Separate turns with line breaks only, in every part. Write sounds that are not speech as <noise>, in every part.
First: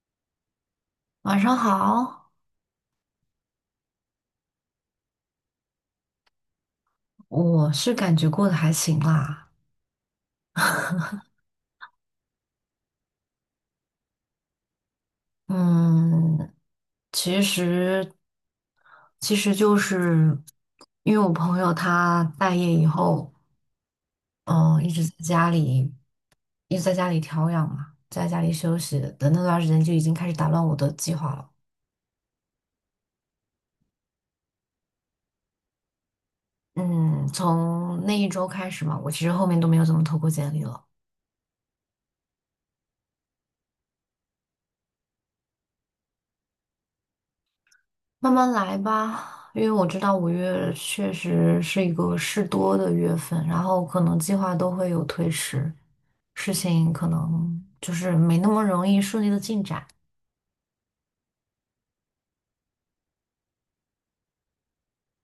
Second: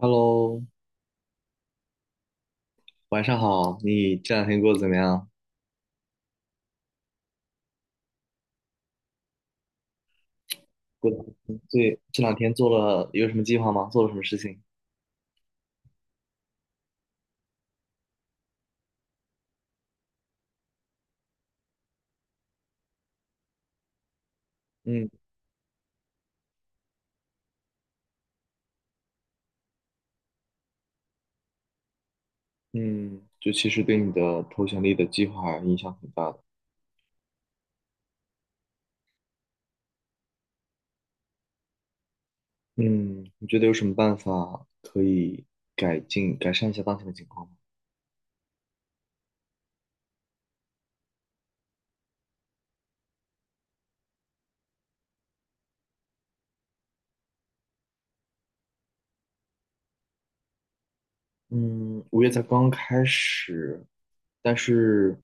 Hello，
晚上好，
晚上好。你这两天过得怎么样？
我是感觉过得还行啦。
过对，这两天做了有什么计划吗？做了什么事情？
嗯，其实其实就是因为我朋友他待业以后，嗯，一直
嗯
在家里一直在家里调养嘛，在家里休息的那段时间就已经开始打乱我的计划了。
嗯，就其实对你的投简历的计划影响很大的。
嗯，从那一周开始嘛，我其实后面都没有怎么投过简历了。
嗯，你觉得有什么办法可以改进、改善一下当前的情况吗？
慢慢来吧，因为我知道五月确实是一个事多的月份，然后可能计划都会有推迟，事情可能就是没那么容易顺利的进展，
嗯，五月才刚刚开始，但是。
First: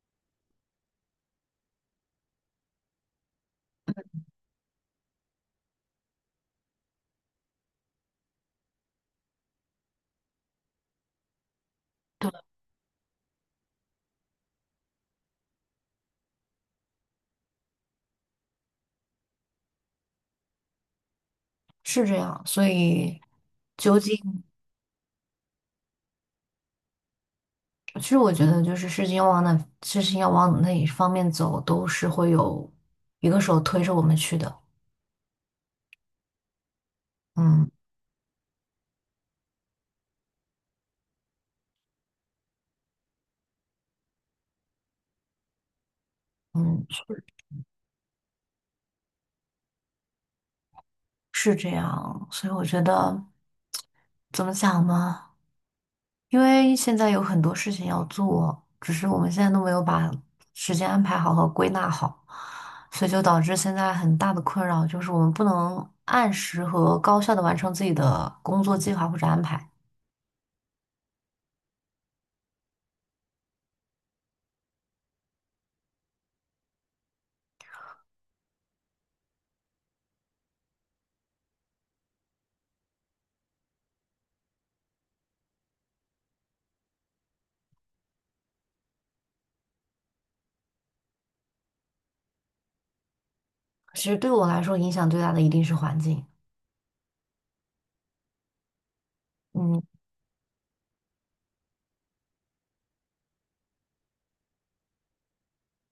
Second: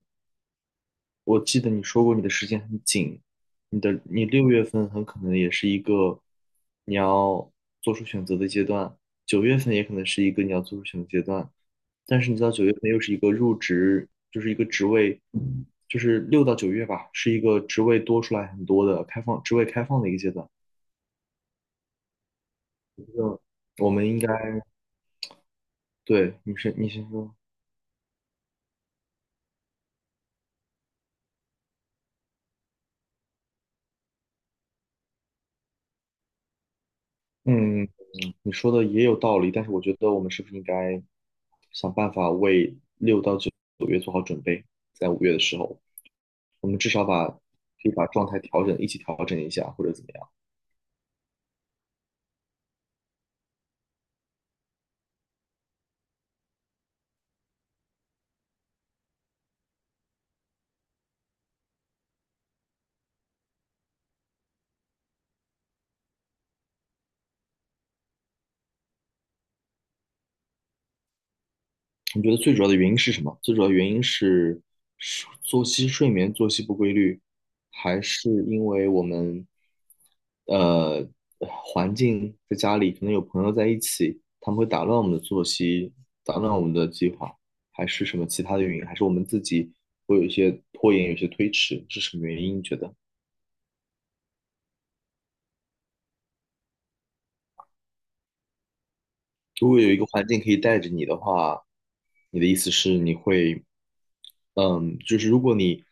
我记得你说过你的时间很紧，你六月份很可能也是一个你要做出选择的阶段，九月份也可能是一个你要做出选择阶段，但是你知道九月份又是一个入职，就是一个职位，就是六到九月吧，是一个职位多出来很多的开放职位开放的一个阶段。
是这样。所以，
我
究
们应该，
竟，
对，你先说，
其实我觉得就是事情要往哪一方面走，都是会有一个手推着我们去的。嗯。
嗯，你说的也有道理，但是我觉得我们是不是应该想办法为六到九月做好准备？在五月的时候，我们
嗯，
至少可以把状态调整，一起调整一下，或者怎么样？
是这样，所以我觉得怎么讲呢？因为现在有很多事情要做，只是我们现在都没有把时间安排好和归纳好，所以就导致现在很大的困扰就是我们不能按时和高效的完成自己的工作计划或者安排。
你觉得最主要的原因是什么？最主要的原因是作息、睡眠、作息不规律，还是因为我们呃环境在家里可能有朋友在一起，他们会打乱我们的作息，打乱我们的计划，还是什么其他的原因？还是我们自己会有一些拖延，有一些推迟，是什么原因？你觉得？
其实对我来说，影响最大的一定是环境。
如
嗯。
果有一个环境可以带着你的话，你的意思是你会，就是如果你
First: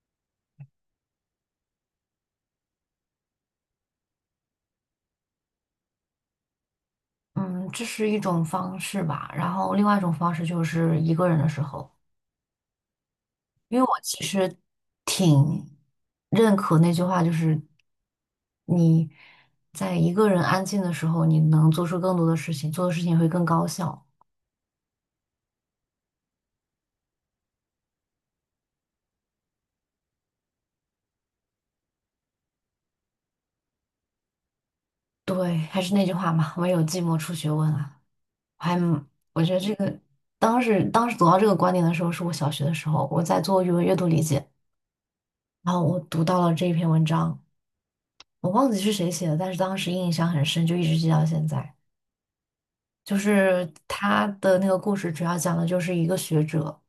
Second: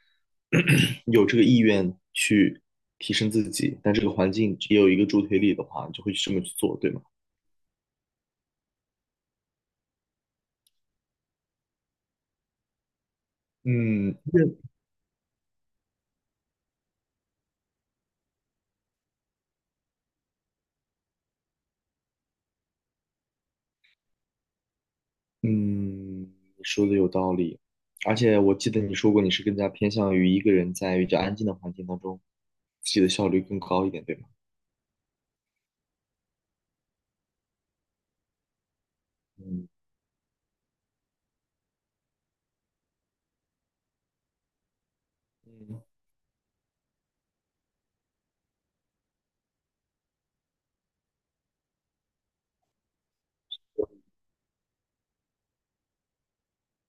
<clears throat> 有这个意愿去提升自己，但这个环境也有一个助推力的话，你就会去这么去做，对吗？
嗯，这是一种方式吧。然后另外一种方式就是一个人的时候。因为我
嗯，
其
那
实挺认可那句话，就是你在一个人安静的时候，你能做出更多的事情，做的事情会更高效。
嗯，你说的有道理，而且我记得你说过你是更加偏向于一个人在比较安静的环境当中，自己的效率更高一点，对吗？
对，还是那句话嘛，唯有寂寞出学问啊。我还蛮我觉得
嗯
这个当时走到这个观点的时候，是我小学的时候，我在做语文阅读理解，然后我读到了这一篇文章，我忘记是谁写的，但是当时印象很深，就一直记到现在。就是他的那个故事，主要讲的就是一个学者，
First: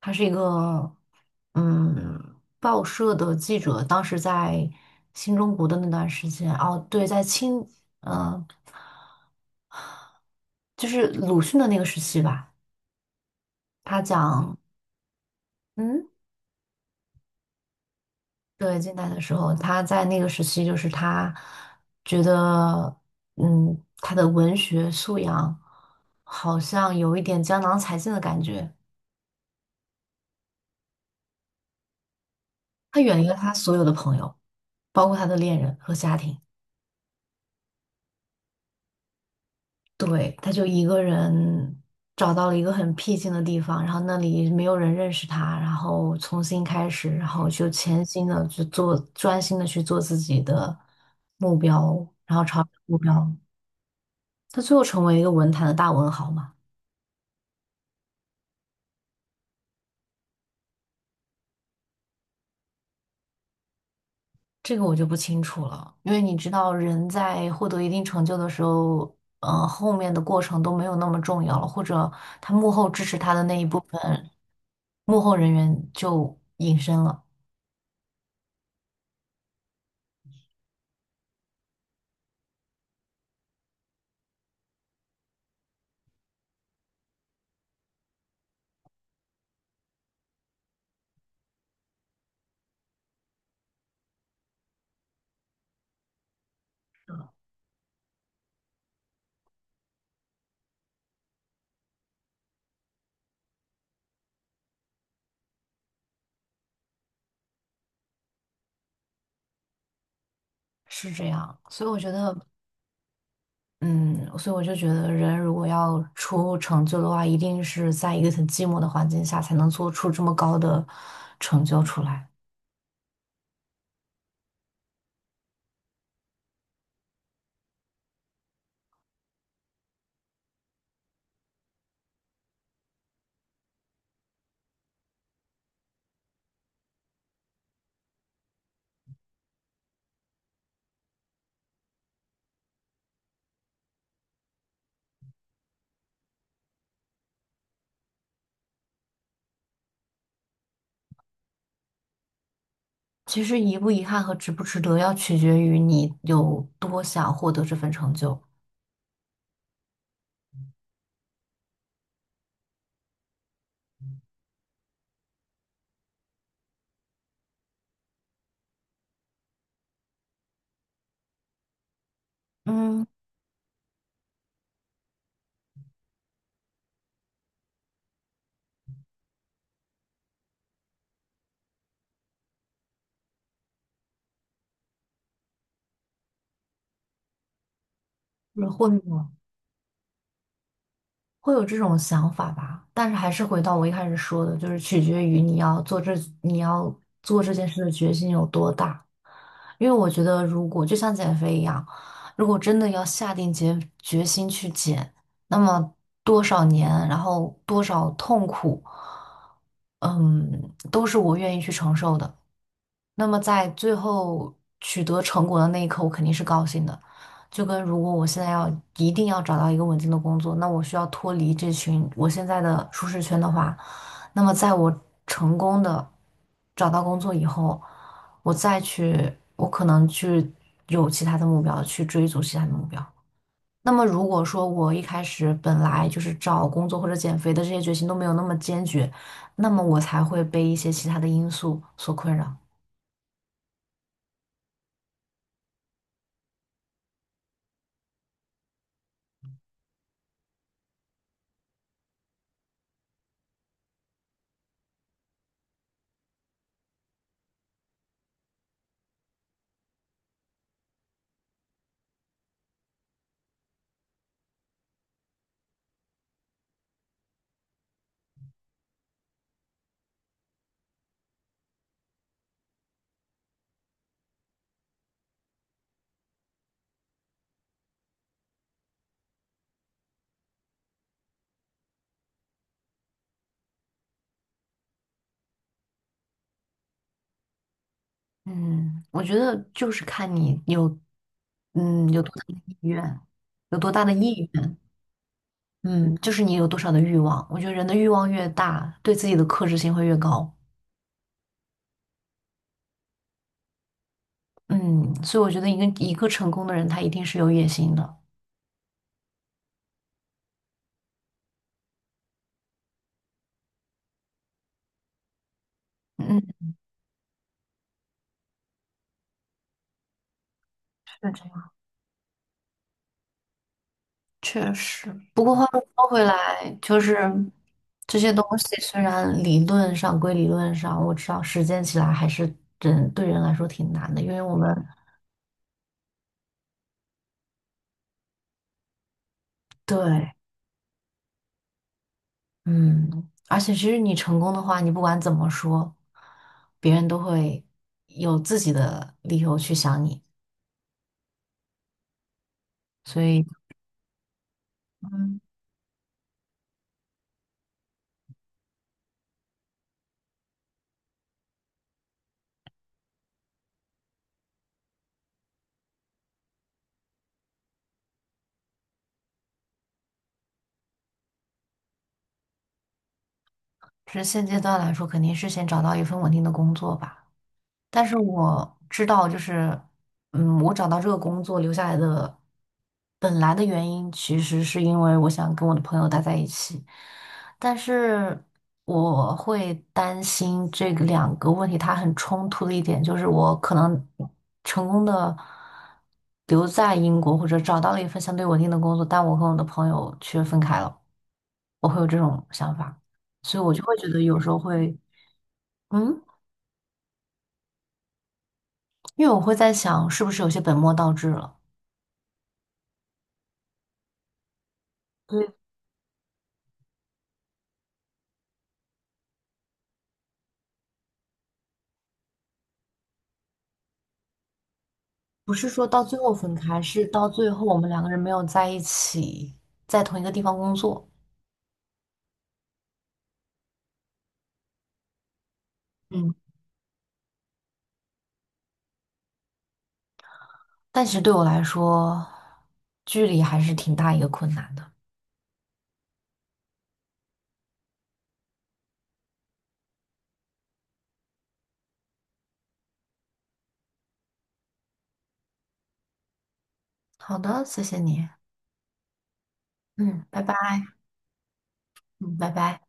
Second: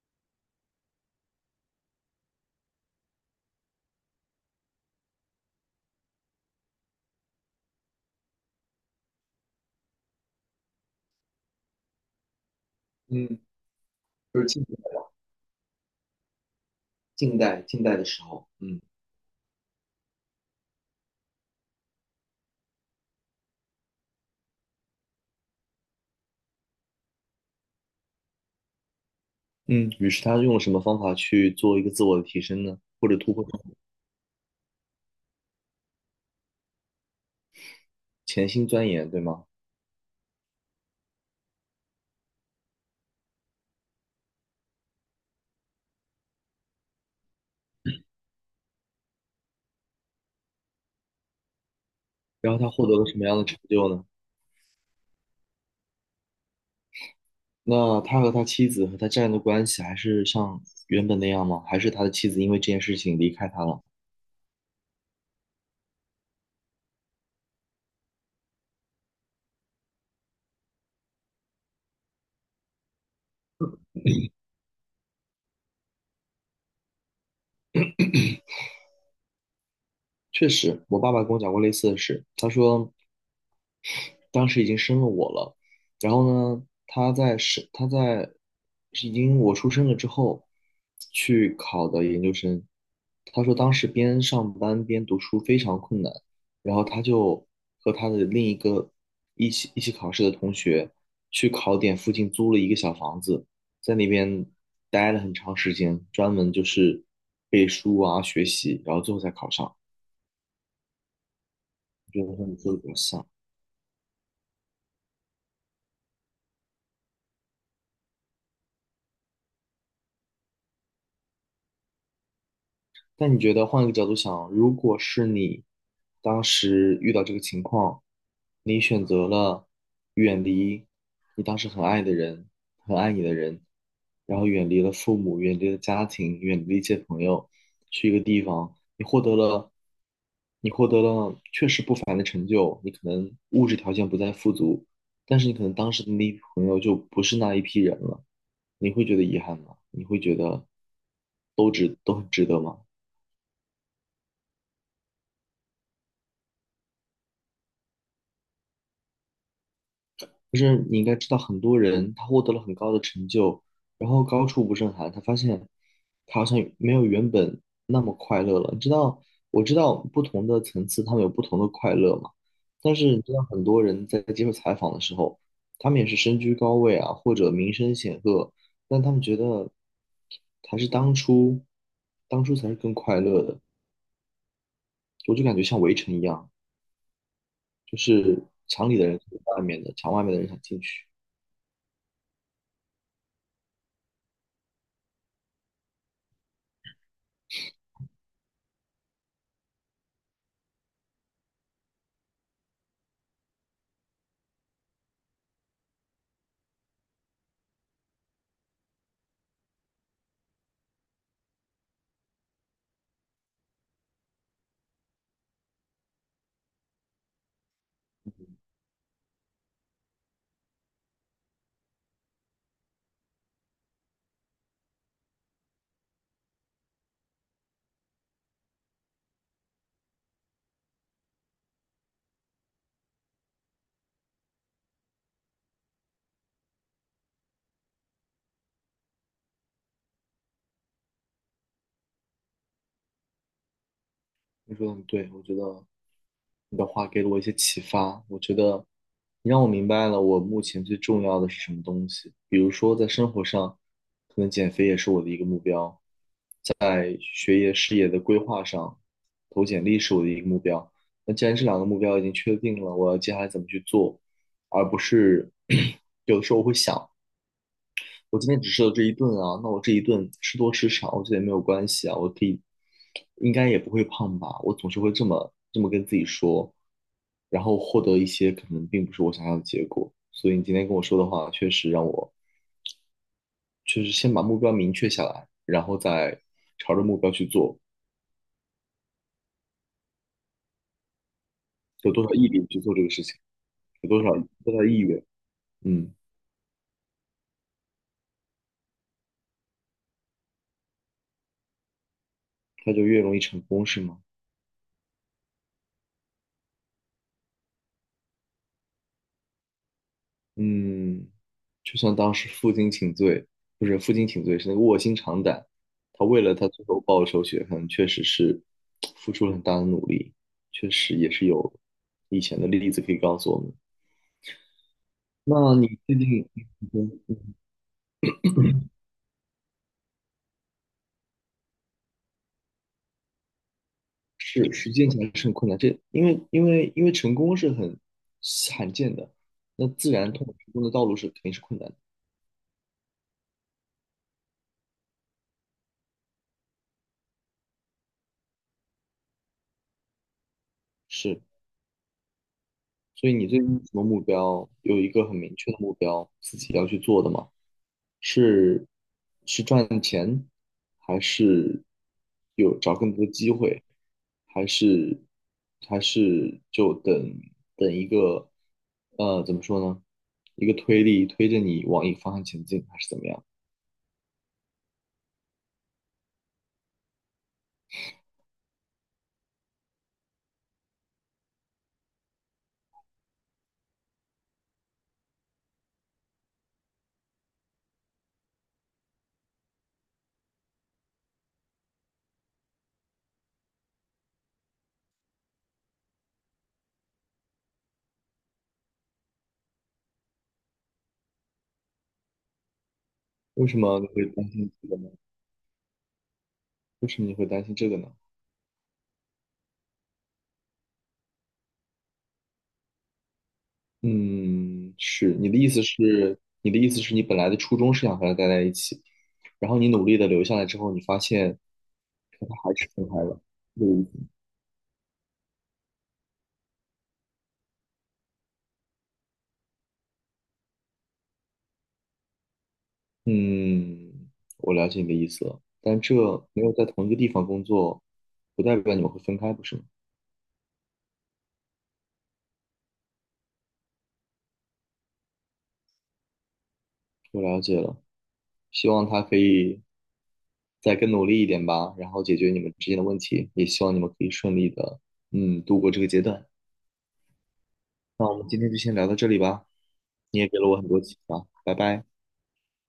他是一个报社的记者，当时在新中国的那段时间，哦，对，在清，嗯、呃就是鲁迅的那个时期吧。
嗯，
他
就是
讲，
近代
嗯，
近代近代的时候，
对，
嗯。
近代的时候，他在那个时期，就是他觉得，嗯，他的文学素养好像有一点江郎才尽的感觉。
嗯，于是他用了什么方法去做一个自我的提升呢？
他
或者
远离
突
了
破自
他所
我
有的朋友。包括他的恋人和家庭。
潜心钻研，对吗？
对，他就一个人找到了一个很僻静的地方，然后那里没有人认识他，然后重新开始，然后就潜心的去做，专心的去做自己的目标，
然后他获得
目
了什么
标。
样的成就呢？
他最后成为一个文坛的大文豪嘛，
那他和他妻子和他家人的关系还是像原本那样吗？还是他的妻子因为这件事情离开他了？
这个我就不清楚了，因为你知道，人在获得一定成就的时候，后面的过程都没有那么重要了，或者他幕后支持他的那一部分幕后人员就隐身了。
确实，我爸爸跟我讲过类似的事，他说。当时已经生了我了，然后呢，他在已经我出生了之后去考的研究生，他说当时边上班边读书非常困难，然后他就和他的另一个一起考试的同学去考点附近租了一个小房子，在那边待了很长时间，专门就是背书啊学习，然后最后才考上。
是这样，所以我觉
我觉
得，
得和你说的比较像。
嗯，所以我就觉得，人如果要出成就的话，一定是在一个很寂寞的环境下，才能做出这么高的成就出来。
但你觉得换一个角度想，如果是你当时遇到这个情况，你选择了远离你当时很爱的人，很爱你的人，然后远离了父母，远离了家庭，远离了一些朋友，去一个地方，你获得了确实不凡的成就，你可能物质条件不再富足，但是你可能当时的那一批朋友就不是那一批人了，你会觉得遗憾吗？你会觉得都值，都很值得吗？
其实遗不遗憾和值不值得，要取决于你有多想获得这份成就。
就是你应该知道，很多人他获得了很高的成就，然后高处不胜寒，他发现他好像没有原本那么快乐了。你知道，我知道不同的层次他们有不同的快乐嘛，但
嗯，
是你知道，很多人在接受采访的时候，他们也是身居高位啊，或者名声显赫，但他们觉得还是当初，当初才是更快乐的。我就感觉像围城一样，就是
是会
墙里的人
有
想外面的，墙外面的人想进去。
会有这种想法吧，但是还是回到我一开始说的，就是取决于你要做这件事的决心有多大。因为我觉得，如果就像减肥一样，如果真的要下定决心去减，那么多少年，然后多少痛苦，嗯，都是我愿意去承受的。那么在最后取得成果的那一刻，我肯定是高兴的。就跟如果我现在要一定要找到一个稳定的工作，那我需要脱离这群我现在的舒适圈的话，那么在我成功的找到工作以后，我再去，我可能去有其他的目标，去追逐其他的目标。那么如果说我一开始本来就是找工作或者减肥的这些决心都没有那么坚决，那么我才会被一些其他的因素所困扰。
你说的很对，我觉得。你的话给了我一些启发，我觉得你让我明白了我目前最重要的是什么东西。比如说，在生活上，可能减肥也是我的一个目标；在学业、事业的规划上，投简历是我的一个目标。那既然这两个目标已经确定了，我要接下来怎么去做，而不是 <clears throat> 有的时候我会想。我今天只吃了这一顿啊，那我这一顿吃多吃少，我觉得也没有关系啊，我可以，应该也不会胖吧？我总是会这么跟自己说，然后获得一些可能并不是我想要的结果。所以你今天跟我说的话，确实让我就是先把目标明确下来，然后再朝着目标去做，
嗯，我觉得就是看你有，嗯，
有
有
多少
多大
毅
的
力
意
去做这个
愿，
事情，
有多大
有
的
多少
意
多
愿，
大意愿，嗯，
嗯，就是你有多少的欲望。我觉得人的欲望越大，对自己的克制性会越高。
它就越容易成功，是吗？
嗯，所以我觉得一个成功的人，他一定是有野心的。
嗯，就像当时负荆请罪，不是负荆请罪，是那个卧薪尝胆。他为
嗯，
了他最后报仇雪恨，确实是付出了很大的努力，确
是
实也
这
是
样。
有以前的例子可以告诉我们。
确实。不过话
那
又
你
说
最
回
近
来，就是
嗯
这些东西虽然理论上归理论上，我知道实践起来还是人对人来说挺难的，因为我们
是实践起来是很困难，这因为成功是很罕见的，那自然
对。
通往成功的道路肯定是困难的。
嗯，而且其实你成功的话，你不管怎么说，别人都会有自己的理由去想你，
是，
所
所以
以，
你最近有什么目标？有一个很
嗯，
明确的目标，自己要去做的吗？是是赚钱，还是有找更多的机会，还是还是就等一个怎么说呢？一个推力推着你往一个方向前进，还是怎么样？
是现阶段来说，肯定是先找到一份稳定的工作吧。但是我知道，就是，嗯，我找到这个工作留下来的本来的原因，其实是因为我想跟我的朋友待在一起，但是我会担心这个两个问题它很冲突的一点，就是我可能成功的留在英国，或者找到了一份相对稳定的工作，但我跟我的朋友却分开了，我会有这种想法，所以
为
我
什
就会
么你
觉得
会
有
担
时候
心这个
会，
呢？
嗯，
为什么你会担心这个呢？
因为我会在想，是不是有些本末倒置了。
嗯，
对，
你的意思是你本来的初衷是想和他待在一起，然后你努力的留下来之后，你发现跟他还是分开了，这
不是说到最后分开，是到最后我们两个人没有在一起，在同一个地方工作。
嗯，嗯我了解你的意思了，但这
嗯，
没有在同一个地方工作，不代表你们会分开，不是吗？
但其实对我来说，距离还是挺大一个困难的。
我了解了，希望他可以再更努力一点吧，然后解决你们之间的问题，也希望你们可以顺利的，度过这个阶段。
好的，谢谢你。
那我们今天就先聊到这里吧，
嗯，
你
拜
也给了
拜。
我很多启发，拜拜。
嗯，拜拜。